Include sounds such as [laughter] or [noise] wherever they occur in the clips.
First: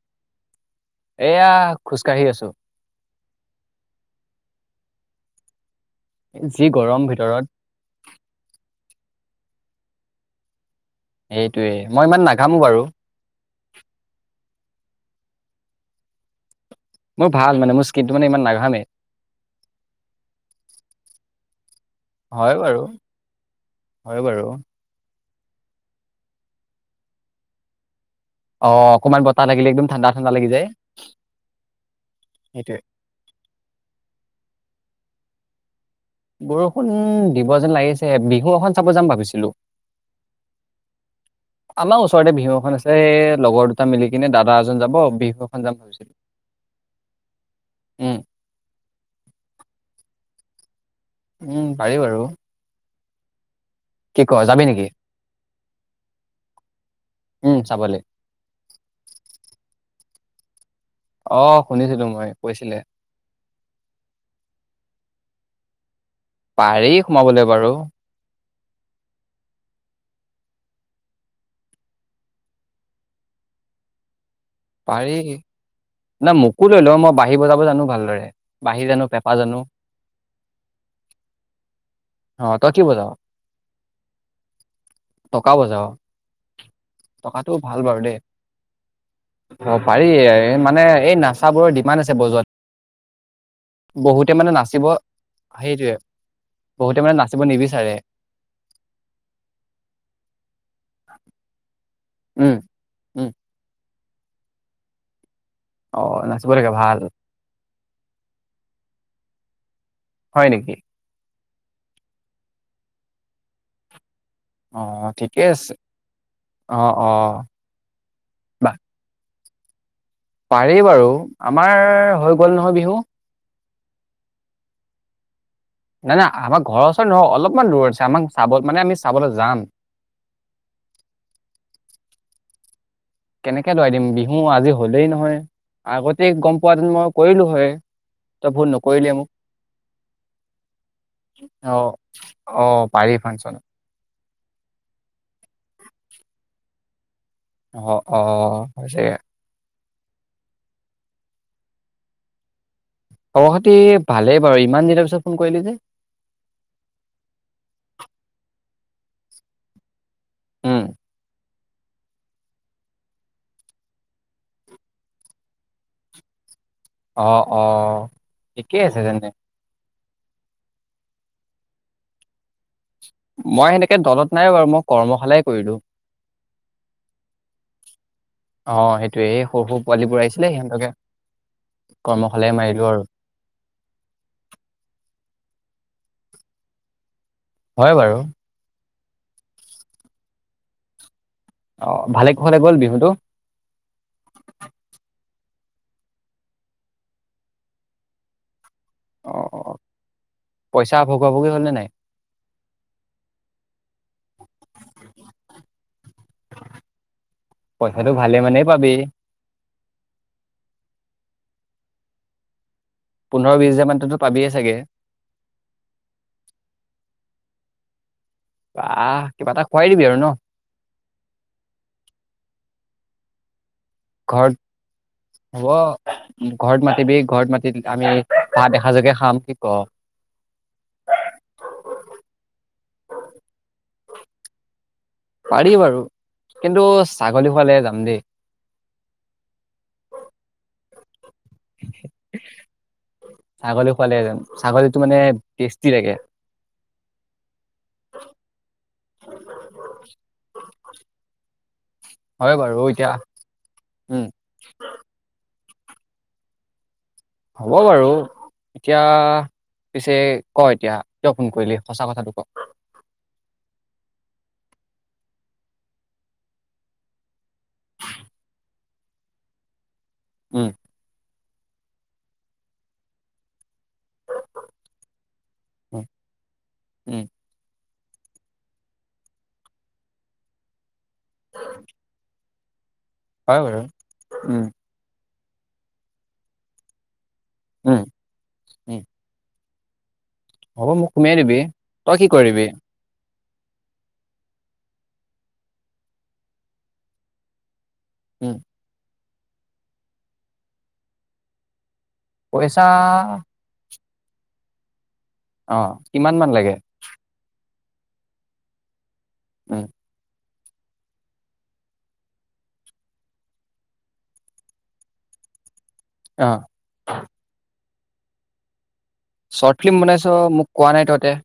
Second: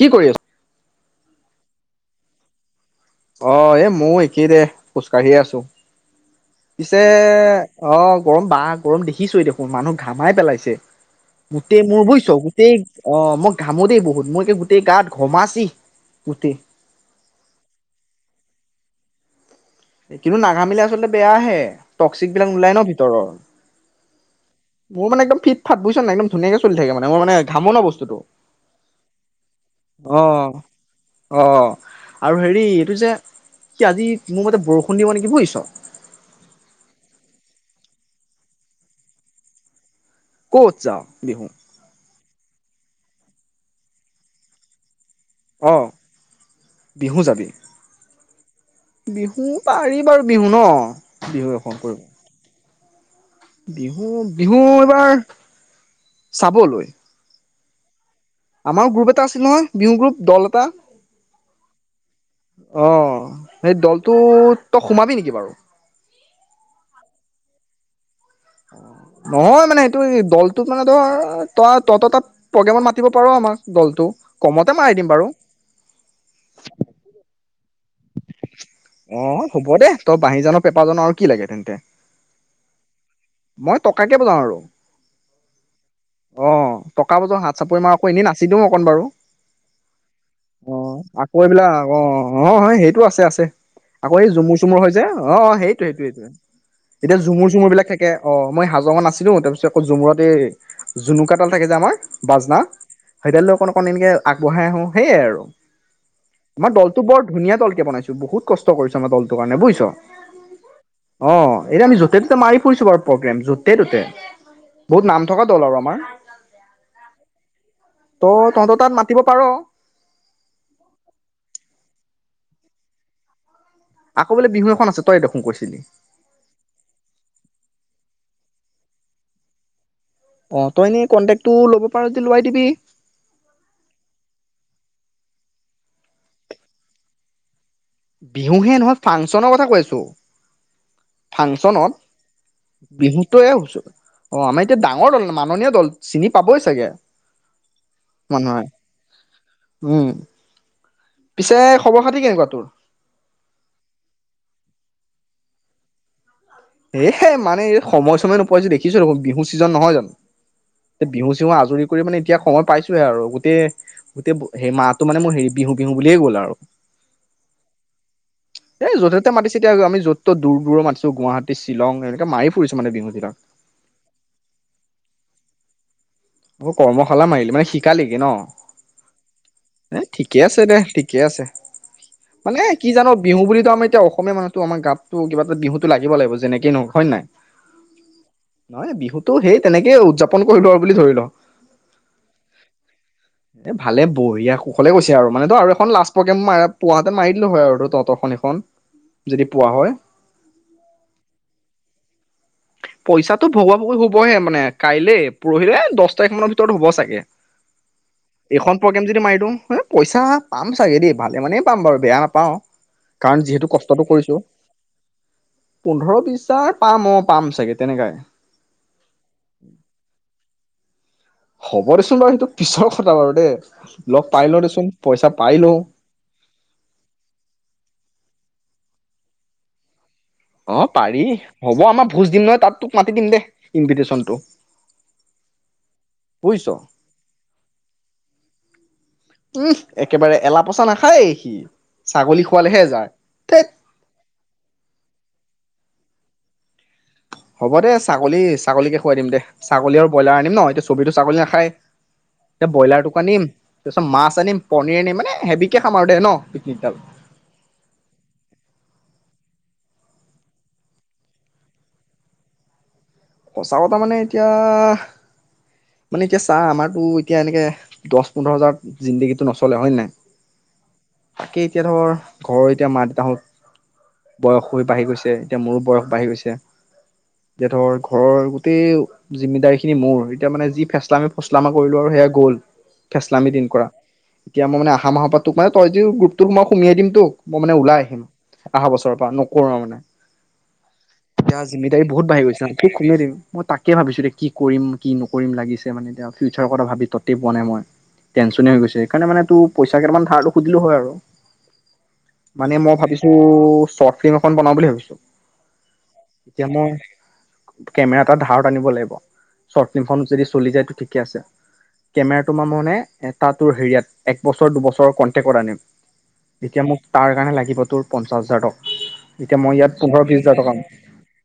কি কৰি আছ এয়া, খোজকাাঢ়ি আছো। অ', এ ময়ো একেই দে খোজ কাঢ়িয়ে আছো। যি পিছে, গৰম ভিতৰত অঁ গৰম বা গৰম দেখি কি চই দেখোন মানুহ ঘামাই পেলাইছে। সেইটোৱে গোটেই মই মোৰ ইমান বুইছ, নাঘামো গোটেই বাৰু অঁ মই ঘামো দেই বহুত মই এতিয়া তে গাত ঘমাচি গোটেই। মোৰ ভাল মানে মোৰ স্কিনটো মানে ইমান নাঘামে। কিন্তু নাঘামিলে আচলতে বেয়াহে। টক্সিক বিলাক হয় নোলাই বাৰু ন ভিতৰৰ, হয় বাৰু মোৰ মানে একদম ফিট ফ বুছ ন একম ধুনীয়ৈ চল থাকে মান মোৰ মান ঘামনা ব্তুটো অ অকমান বতাহ লাগিলে একদম ঠাণ্ডা ঠাণ্ডা লাগি অ' যায় অ' আৰু হেৰি সেইটোৱে এইটো যে কি আজি মোৰ মতে বৰষুণ দিব নেকি বুজিছ? বৰষুণ দিব যেন লাগিছে বিহুখন চাব যাম ভাবিছিলো। ক'ত যাওঁ বিহু? আমাৰ ওচৰতে বিহু এখন আছে এই লগৰ দুটা মিলি কিনে দাদা এজন যাব। বিহু এখন যাম অ' ভাবিছিলো বিহু যাবি উম বিহু পাৰি বাৰু বিহু ন? বিহু উম এখন কৰিব পাৰি বাৰু। বিহু কি ক বিহু যাবি নেকি এইবাৰ চাবলৈ উম চাবলৈ? আমাৰ গ্ৰুপ এটা আছিল নহয় বিহু গ্ৰুপ দল এটা? অ শুনিছিলো মই কৈছিলে অ' সেই দলটো তই সোমাবি নেকি? কি বাৰু? পাৰি সোমাবলৈ বাৰু। নহয় মানে এইটো দলটোক মানে ধৰ তই তত তাত প্ৰগ্ৰেমত মাতিব পাৰ আমাক দলটো। কমতে মাৰি দিম পাৰি বাৰু না মোকো লৈ ল মই বাঢ়ি বজাব জানো। ভালদৰে বাঁহী জানো পেঁপা অহ জানো হ'ব দে, তই বাহী জান', পেপা জান', আৰু কি লাগে তেন্তে। অ তই কি বজাৱ মই টকাকে বজাও আৰু, টকা বজাৱ অ', টকা বজাও, টকাটো হাত ভাল চাপৰি মাৰো বাৰু আকৌ দেই এনেই নাচি দিওঁ অকণ বাৰু। অ', পাৰি, অ মানে এই আকৌ নাচাবোৰৰ এইবিলাক অ ডিমাণ্ড আছে বজোৱাত অ', হয় সেইটো আছে আছে। আকৌ এই বহুতে মানে ঝমুৰ চুমুৰ নাচিব হয় যে, অ', অ', সেইটো সেইটোৱে সেইটো সেইটো, বহুতে মানে এতিয়া নাচিব ঝমুৰ চুমুৰ বিলাক নিবিচাৰে থাকে অ', মই হাজঙত নাছিলো তাৰপিছত আকৌ ঝমুৰত এই জুনুকা তাল থাকে যা আমাৰ উম বাজনা, উম সেইদাল লৈ অকণ অকন এনেকে আগবঢ়াই আহোঁ, সেয়াই আৰু। অ', নাচিব আমাৰ লাগে ভাল। দলটো বৰ ধুনীয়া তলকে বনাইছো, বহুত কষ্ট কৰিছো আমাৰ দলটো কাৰণে বুইছ'। হয় নেকি? অ', এতিয়া আমি য'তে ত'তে মাৰি ফুৰিছো বাৰু প্ৰগ্ৰেম, য'তে ততে অ বহুত নাম ঠিকে থকা দল আছে আৰু আমাৰ। অ অ ত', বা তহঁতৰ তাত মাতিব পাৰ'। পাৰি বাৰু, আমাৰ হৈ গল নহয় বিহু আকৌ বোলে বিহু এখন আছে, তইয়ে দেখোন কৈছিলি নাই নাই, আমাৰ ঘৰৰ ওচৰত নহয়, অলপমান দূৰ আছে আমাক চাব মানে, আমি চাবলৈ যাম। অ তই এনেই কণ্টেকটো ল'ব পাৰ যদি লোৱাই দিবি। কেনেকে লৰাই দিম বিহু আজি হ'লেই নহয়, আগতে গম পোৱা দন মই কৰিলো হয় তই ফোন বিহুহে নহয় নকৰিলে মোক ফাংচনৰ কথা কৈছো, অ ফাংচনত অ পাৰি বিহুতে ফাংচনত অ আমাৰ এতিয়া ডাঙৰ দল মাননীয় দল চিনি পাবই চাগে অ অ মানুহে উম পিছে খবৰ খাতি কেনেকুৱা তোৰ খবৰ খাটি ভালেই বাৰু ইমান দিনৰ পিছত ফোন কৰিলি যে এহে মানে সময় সময়ে নোপাইছো দেখিছো ৰ বিহু ছিজন নহয় জানো উম তে বিহু আজৰি কৰি মানে এতিয়া সময় পাইছোহে আৰু, গোটেই গোটেইেই মাহটো মানে মোৰ হেৰি বিহু বিহু বুলিয়ে গ'ল আৰু অ অ ঠিকেই এই আছে য'তে তেন্তে ত'তে মাতিছে এতিয়া আমি য'ত দূৰ দূৰৰত ম আছ গুৱাহী চিলং এনেকে মাৰি ফুৰিছে মই সেনেকে দলত নাই বাৰু মই কৰ্মশালাই কৰিলো ম কৰ্মশালা মাৰিলো মানে শিকালেই ন? অ সেইটোৱে এই সৰু সৰু এ পোৱালিবোৰ ঠিকে আহিছিলে আছে দে, সিহঁতকে ঠিকে আছে কৰ্মশালাই মানে মাৰিলো কি আৰু জানো বিহু বুঢলিতো আমাৰ এতিয়া অসমীয়া মানুহটো আমাৰ গাততো কিবা এটা বিহুত ত লাগিব লাগিব যেনেকে নহয় হয় নে নাই হয় বাৰু নহয় বিহুতটো সেই তেনেকে উদযাপন কৰিলো আৰু বুলি ধৰি ল অ ভালে কুশলে গ'ল বিহুটো এ ভালে বঢ়িয়া কুশলে কৈছে আৰু মানে তো আৰু এখন লাষ্ট প্ৰগ্ৰেম ম পুৱাতে মাৰি দিলো হয় আৰু তহতৰখন এইখন অ পইচা ভগোৱা ভগোই হলনে নাই পইচাটো ভগৱা সৰু হবই মানে কাইলে পৰহিলে দহ তাৰিখ মানৰ ভিতৰতো হবই চাগে, পইচাটো ভালে মানেই এখন পাবি প্ৰগ্ৰেম যদি মাৰি দো হ পইচা পাম চাগে দেই ভালে মানে পাম বাৰু বেয়া নাপাওঁ কাৰণ পোন্ধৰ যিহেতু বিশ হাজাৰ কষ্টতটো মানতো কৰিছো, পাবিয়ে চাগে পোন্ধৰ বি হাৰ পাম অ পাম চাগে তেনেকাই আহ কিবা এটা খুৱাই দিবি আৰু ন হ'ব দেচোন বাৰু সেইটো পিছৰ কথা বাৰু দেই লগ পাই লওঁ দেচোন পইচা পাই ঘৰত হ'ব লওঁ। ঘৰত মাতিবি ঘৰত মাতি আমি ভাত এহাজকে খাম কি ক অ পাৰি হ'ব আমাৰ ভোজ দিম নহয় তাত তোক মাতি দিম দে ইনভিটেশনটো পাৰি বাৰু কিন্তু ছাগলী খোৱালেহে যাম দেই। হেই কি ছাগলী খোৱালেহে যায় ধেৎ ছাগলী খোৱালে যাম ছাগলীটো মানে টেষ্টি লাগে হ'ব দে ছাগলী ছাগলীকে খুৱাই দিম দে ছাগলী আৰু ব্ৰইলাৰ আনিম ন এতিয়া চবেইটো ছাগলী নাখায় হয় এতিয়া বাৰু এতিয়া ব্ৰইলাৰটোকে আনিম তাৰপিছত উম মাছ আনিম পনীৰ আনিম মানে হেভী কে খাম আৰু দে ন পিকনিক ডাল হ'ব বাৰু এতিয়া পিছে ক এতিয়া কিয় ফোন কৰিলি সঁচা কথাটো ক চাও তাৰ মানে এতিয়া মানে এতিয়া চাহ আমাৰতো এতিয়া এনেকে দহ পোন্ধৰ হাজাৰ জিন্দগীটো নচলে হয়নে নাই উম তাকে এতিয়া ধৰ ঘৰৰ এতিয়া মা দেউতাহঁত বয়স হৈ বাঢ়ি গৈছে এতিয়া মোৰো উম বয়স বাঢ়ি গৈছে উম এতিয়া ধৰ ঘৰৰ গোটেই জিমিদাৰী খিনি মোৰ এতিয়া মানে যি ফেচলা আমি ফচলা আমাৰ কৰিলো আৰু সেয়া গ'ল ফেচলামি হয় দিন বাৰু কৰা উম এতিয়া মই মানে অহা মাহৰ পৰা তোক মানে তই যি গ্ৰুপটোক মই সুমিয়াই দিম তোক মই মানে উম ওলাই আহিম অহা উম বছৰৰ পৰা পোৰা মানে হ'ব মোক সুমুৱাই দিবি তই কি কৰিবি খোমাই দিম মই তাকে ভাবিছো কি কৰিম কি নকৰিম লাগিছে মানে এতিয়া ফিউচাৰৰ কথা ভাবি ততেই পোৱা নাই মই উম টেনচনে হৈ গৈছে সেইকাৰণে মানে তোৰ পইচা কেইটামান ধাৰটো সুধিলোঁ হয় আৰু মানে পইচা মই ভাবিছো চ ফিল্ম এখন বনাওঁ বুলি ভাবিছো অ কিমান মান এতিয়া লাগে মই কেমেৰা এটা ধাৰত আনিব লাগিব উম চৰ্ট ফিল্মখন যদি চলি যায়তো ঠিকে আছে কেমেৰা তো মাৰ মই মানে ত ত হেৰিয়াত এক বছৰ দুবছৰৰ কনটেক্টত আনিম অ এতিয়া মোক তাৰ কাৰণে লাগিব তোৰ পঞ্চাশ হাজাৰ টকা এতিয়া মই চৰ্ট ইয়াত ফিল্ম পোন্ধৰ বনাইছ বিশ হাজাৰ মোক টকা কোৱা নাই তহঁতে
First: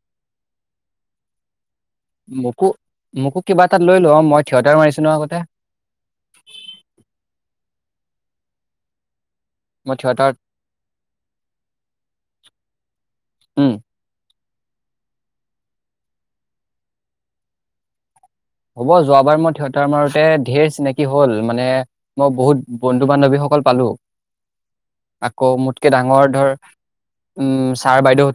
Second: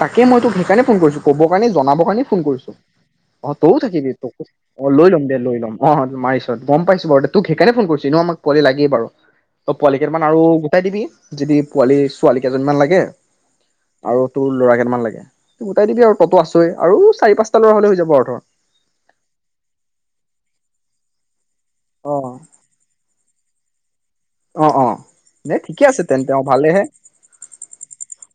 তাকে মইতো সেইকাৰণে ফোন কৰিছো ক'ব কাৰণে জনাব কাৰণ ফোন মোকো কৰিছো মোকো অ কিবা তইও এটাত লৈ ল থাকিবি মই তোক থিয়েটাৰ অ মাৰিছো ন লৈ ল'ম দে আগতে লৈ ল' অ মাৰিছ গম পাইছো বাৰু দে তোক সেইকাৰণে ফোন কৰিছ এনেও আমাক পোৱালি লাগেই বাৰু ত মই পোৱালি কেইটামান থিয়েটাৰত আৰু গোটাই দিবি যদি পোৱালি ছোৱালী কেইজনীমান লাগে উম আৰু তোৰ ল'ৰা কেইটামান লাগে গোটাই দিবি আৰু ততো আছইে আৰু চি পাঁচটা ল'ৰা হ'লে হৈ যাব আৰু ধৰ হ'ব যোৱাবাৰ মই থিয়টাৰ মাৰোতে ধেৰ চিনাকি হল মানে অ মই বহুত বন্ধু বান্ধৱী হ অকল পালো অ অ আকৌ দে ঠিকে মোতকে আছে ডাঙৰ তেন্তে অ ধৰ ভালেহে উম ছাৰ বাইদেউ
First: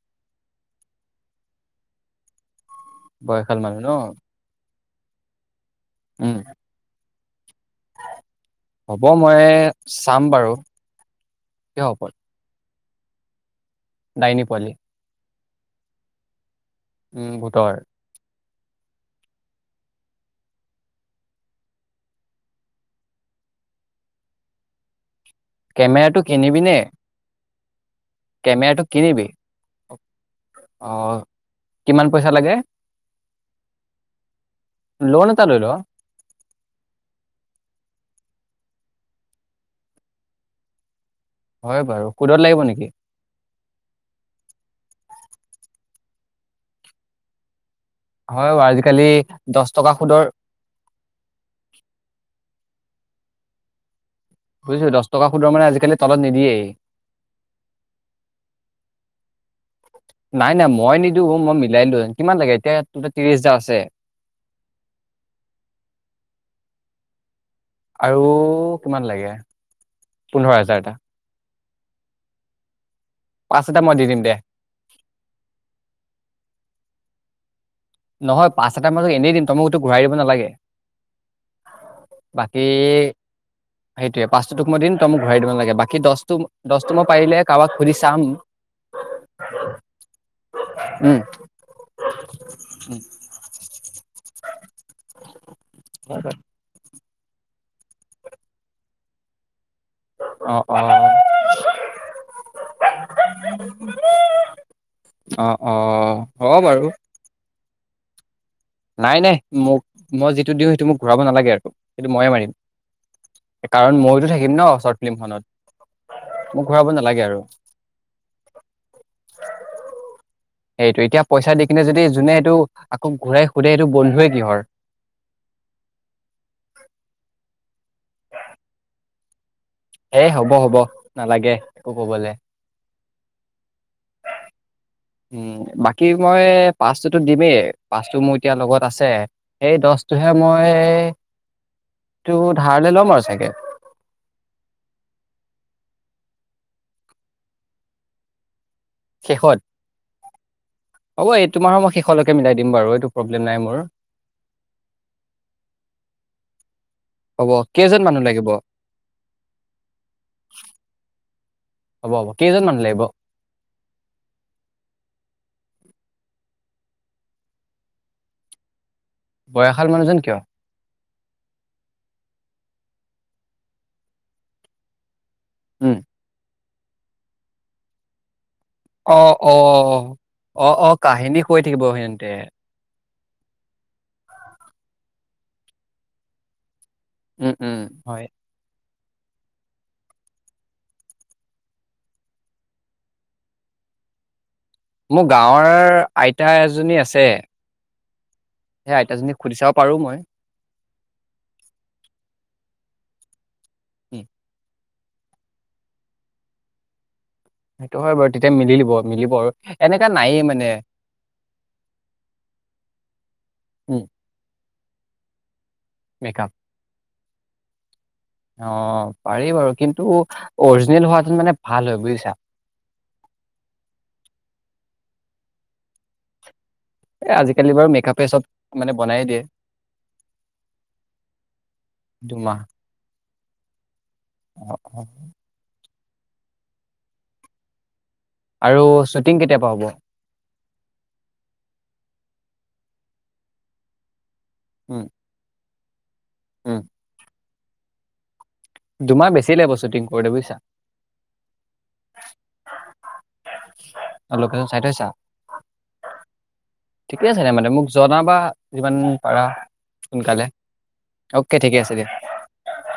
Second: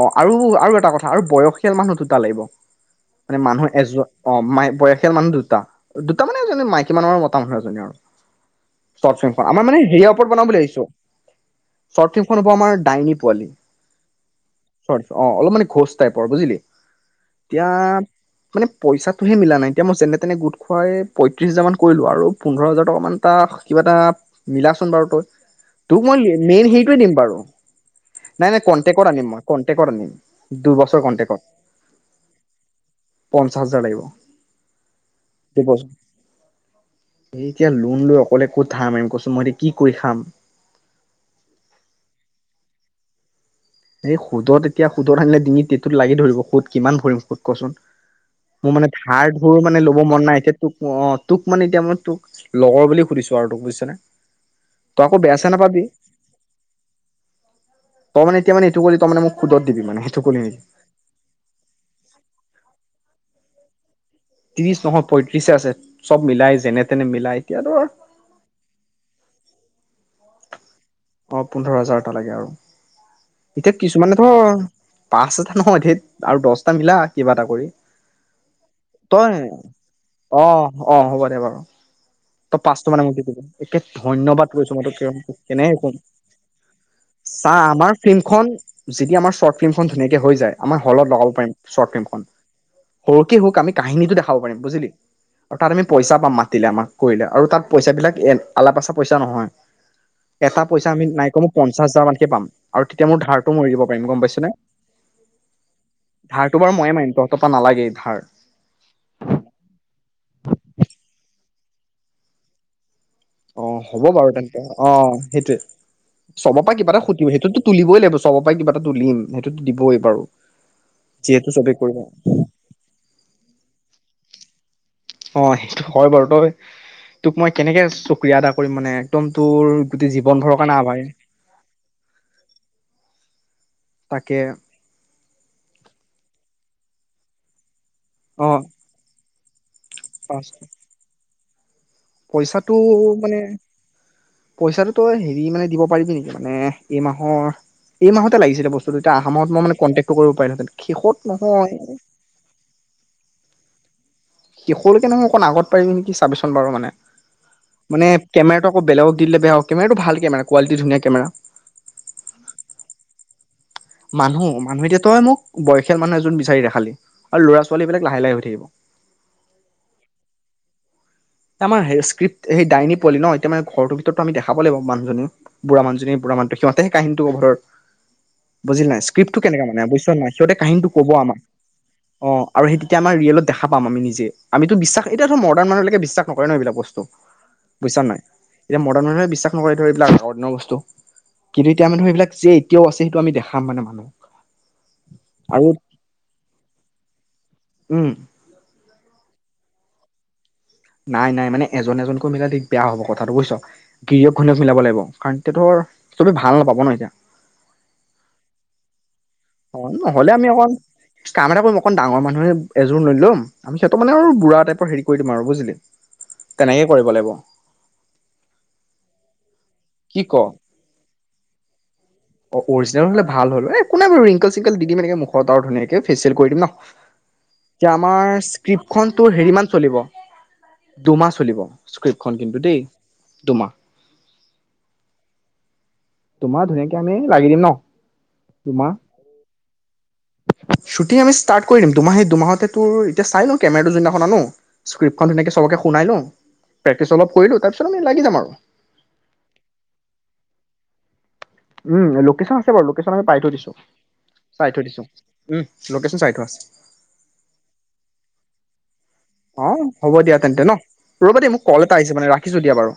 অ আৰু আৰু এটা কথা আৰু বয়সীয়াল মানুহ দুটা লাগিব মানে বয়সীয়াল মানুহ এজ ন অ ম বয়সাল মানুহ দুটা দুটা উম মানে এজননে মাইকী মানুহৰ মত ৰ্ ফিল্ম আমাৰ মানে হ'ব মই হেৰিয়াৰ চাম ওপৰত বনাম বাৰু বুলি ভিছো কিয় চৰ্ট ফিল্মখন হ'ব আমাৰ ডাইনি পোৱলি ডাইনি চ অ অলপ মান ঘোজটাইৰ বুজিলি উম এতিয়া ভূতৰ মানে পইচাটোহে মিলা নাই এতিয়া মই যেনে তেনে গোট খোৱাই পয়ত্ৰিশ হাজাৰ মান কৰিলো আৰু পোন্ধৰ হাজাৰ টকা মান তটা কিবা এটা মিলাচোন বাৰু তই তোক মই কেমেৰাটো কিনিবি মেইন নে হেৰিটোোৱে দিম বাৰু নাই নাই কেমেৰাটো কন্টেক্টত কিনিবি আনিম মই অ পঞ্চাশ কিমান পইচা লাগে হাজাৰ লে লোন এটা লৈ ল ক'ত ধাম আম কচোন মই এতিয়া কি কৰি খাম হয় বাৰু কুদত লাগিব নেকি এই সুদত এতিয়া সুদত আনিলে ডিঙি টটোত লাগি ধৰিব সুদ কিমান ভৰিম সুত কচোন হয় বাৰু মোৰ মানে আজিকালি ধাৰ ধোৰ দহ মানে টকা ল'ব সুদৰ মন নাই এতিয়া তোক অ তোক মানে এতিয়া মই তোক লগৰ বুলি সুধিছো আৰু তোক বুজিছে বুজিছো দহ টকা সুধৰ মানে আজিকালি তলত নিদিয়েই তই মানে এতিয়া মানে এইটো কৰিলি তই মানে মোক সুদত দিবি মানে সেইটো কৰিলি নাই নেকি নাই মই নিদিো মই মিলাই লো কিমান লাগে এতিয়া ত্ৰিশ হাজাৰ আছে ত্ৰিশ নহয় পয়ত্ৰিশে আছে চব মিলাই যেনে তেনে মিলাই এতিয়া ধৰ আৰু কিমান লাগে পোন্ধৰ হাজাৰটা অঁ পোন্ধৰ হাজাৰটা লাগে আৰু পাঁচ এতিয়া এটা মই দি কিছুমানে দিম দে ধৰ পাঁচ এটা নহয় ত আৰু দহটা মিলা কিবা এটা কৰি নহয় পাঁচ এটাৰ মাজত এনেই তই দিম তমোকতো ঘূৰাই দিব অ নালাগে অ হ'ব দে বাৰু তই বাকী পাঁচটো মানে মোক দি দিবি একে সেইটয়ে পাঁচ ধন্যবাদ তোক কৈছো মই দিম তম ঘূৰাই দিব নালাগে কেনেকে কম বাকী দহটো দহটো মই পাৰিলে চা কাৰোবাক খু আমাৰ ফিল্মখন যেতিয়া আমাৰ শৰ্ট ফিল্মখন ধুনীয়াকে হৈ যায় আমাৰ হলত উম লগাব পাৰিম শৰ্ট ফিল্মখন উম। সৰুকে হওক আমি কাহিনীটো দেখাব পাৰিম বুজিলি আৰু তাত আমি পইচা পাম মাতিলে আমাক কৰিলে আৰু তাত পইচা বিলাক এ আলা পাচা পইচা নহয় অ এটা অ পইচা আমি নাই ক ম পঞ্চাশ হাজাৰ মানকে পাম তেতিয়া মোৰ ধাৰটো মৰি দিব পাৰিম গম পাইছে ন অ অ হ'ব ধাৰটো বাৰ বাৰু মইয়ে মাৰিম তহত া নালাগে ধাৰ নাই নাই মোক মই যিটো দিওঁ সেইটো মোক ঘূৰাব নালাগে আৰু সেইটো ময়ে মাৰিম অ কাৰণ হ'ব ময়োতো বাৰু থাকিম ন [inaudible] অ চৰ্ট ফিল্মখনত সেইটোৱে মোক চবৰ পৰা ঘূৰাব কিবা এটা নালাগে আৰু সেইটোতো তুলিবই লাগিব চবৰ পৰাই কিবা এটা তুলিম সেইটোতো দিবই বাৰু সেইটো এতিয়া যিহেতু পইচা দি চবেই কিনে কৰিব যদি যোনে সেইটো আকৌ ঘূৰাই সুধাই এইটো বন্ধ কিহৰ অ সেইটো হয় বাৰু তই তোক মই কেনেকে আ প্ৰক্ৰিয়া এটা কৰি মানে একদম তোৰ গোটেই এ জীৱন হব ভৰৰ হ'ব কাৰণে আভাৰ নালাগে একো কবলে তাকে [unintelligible] বাকী মই পাঁচটোটো দিমেই পাছটো মোৰ অ এতিয়া লগত আছে এই দছটোহে পাঁচ মই টো পইচাটো ধাৰলে ল'ম আৰু মানে চাগে পইচাটো তো হেৰি মানে দিব পাৰিবি নেকি মানে এই মাহৰ এই মাহতে লাগিছিলে বস্তু শেষত শেষত হ'ব এই নহয় তোমাৰ মই শেষলৈকে মিলাই দিম বাৰু এইটো প্ৰব্লেম নাই মোৰ শেষলৈকে নহয় অকণ আগত পাৰিবি নেকি ছবিচোন বাৰু মানে হ'ব কেইজন মানে মানুহ লাগিব কেমেৰাটো আকৌ বেলেগক দি দিলে বেয়া হ কেমেৰাটো ভাল কেমেৰা কোৱালিটি ধুনীয়া কেমেৰা হ'ব হ'ব কেইজন মানুহ লাগিব [unintelligible] মানুহ মানুহ এতিয়া তই মোক বয়সীয়াল মানুহ এজন বিচাৰি দে খালি আৰু ল'ৰা ছোৱালী বিলাক লাহে লাহে হৈ থাকিব বয়সাল মানুহজন কিয় আমাৰ স্কিপ্ট সেই ডাইনী পোৱালি ন এতিয়া মানে ঘৰটোৰ ভিতৰতো আমি দেখাব লাগিব মানুহজনী বুঢ়া উম মানুহজনী বুঢ়ামানুহটো সিমান সেই কাহিনীটো [inaudible] বুজিল নাই অ স্ক্ৰীপটো অ কেনেকা মানে বুইছ নে নাই সিহতে অ অ কাহিনীটো ক'ব আমাৰ কাহিনী কৈ থাকিব সিহঁতে অ আৰু সেই তেতিয়া আমাৰ ৰীয়েলত দেখা পাম আমি নিজে আমিতো বিশ্বাস এতিয়াটো মডাৰ্ণ মানুহ লেকে বিশ্বাস নকৰে ন এইবোৰ বস্তু উম উম বুজিছা নাই। হয় এতিয়া মানুহে বিশ্বাস নকৰে ধৰিবিলা ধৰনৰ বস্তু কিন্তু এতিয়া ম [inaudible] ধ এইবাক যে এয়াও আছে সেইটোমি দেখা খাম মানে মানুহক মোৰ আৰু গাঁৱৰ আইতা এজনী আছে উম সেইয়া আইতাজনীক সুধি চাব পাৰো মই নাই নাই মানে এজন এজনকৈ মিলাই দিগদাৰ কথাটো উম, বুজছ [unintelligible] মিলাব লাগিব কাৰণ এতিয়া ধৰ চবে ভাল নাপাব ন এতিয়া সেইটো হয় বাৰু তেতিয়া মিলি লিব অ নহলে আমি অকণ কাম এটা কৰিম অকণ ডাঙৰ মানুহে এযোৰ লৈ লম সিহতক উম মানে আৰু বুঢ়া এটা হেৰি কৰি দিম আৰু বুিলি মেকআপ তেনেকে কৰিব লাগিব অ পাৰি বাৰু কিন্তু কি ক অ অৰিজিনেল হোৱাহেতেন মানে ভাল হয় বুজিছা অৰিজিনেল হলে ভাল হ'ল এ একো নাই বাৰু ৰিংকল চিংকল দি দিম ম এনেকে খত আৰু ধুনীয়াকৈেচিয়েল কৰি দি ন এ আজিকালি বাৰু এতিয়া আমাৰ মেকআপে চব স্ক্ৰিপ্ট মানে খ বনাই তটো দিয়ে হেৰি মমান চলিব দুমাহ চলিব স্ক্ৰিপ্টখনন কিন্তু দুমাহ দেই দুমাহ অ অ তোমাৰ ধুনীয়াকে আমি লাগি দিম ন আৰু শ্বুটিং কেতিয়াপা হ'ব াহ শ্বুটিং আমি ষ্টাৰ্ট কৰি দিম দুমাহ দুমাহত ত তোৰ এতিয়া চাই ন কেমেৰাটো যদিনাখন আনো উম স্্ৰিপ্খন ধুনে চবকে শুনাই লওঁ উম প্ৰেক্টিচ অলপ কৰিলো তাৰপিছতমি লাগি যাম আৰু দুমাহ বেছি লাগিব শ্বুটিং কৰোঁতে বুজিছা উম লোকেশচন আছে বাৰু লোকেশচন আমি পাই থৈ দিছো লোকেশ্যন চাই থৈ দিছো থৈছা উম লোকেশচন চাই থ আছে ঠিকে আছে দে মানে মোক জনাবা যিমান পাৰা অ হ'ব দিয়া সোনকালে তেন্তে ন ৰবা দিয় অ'কে মোক কল এটা আহিছে মানে ৰাখিছো দিয়া বাৰু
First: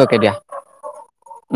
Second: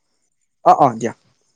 ত দিয়া অ অ দিয়া উ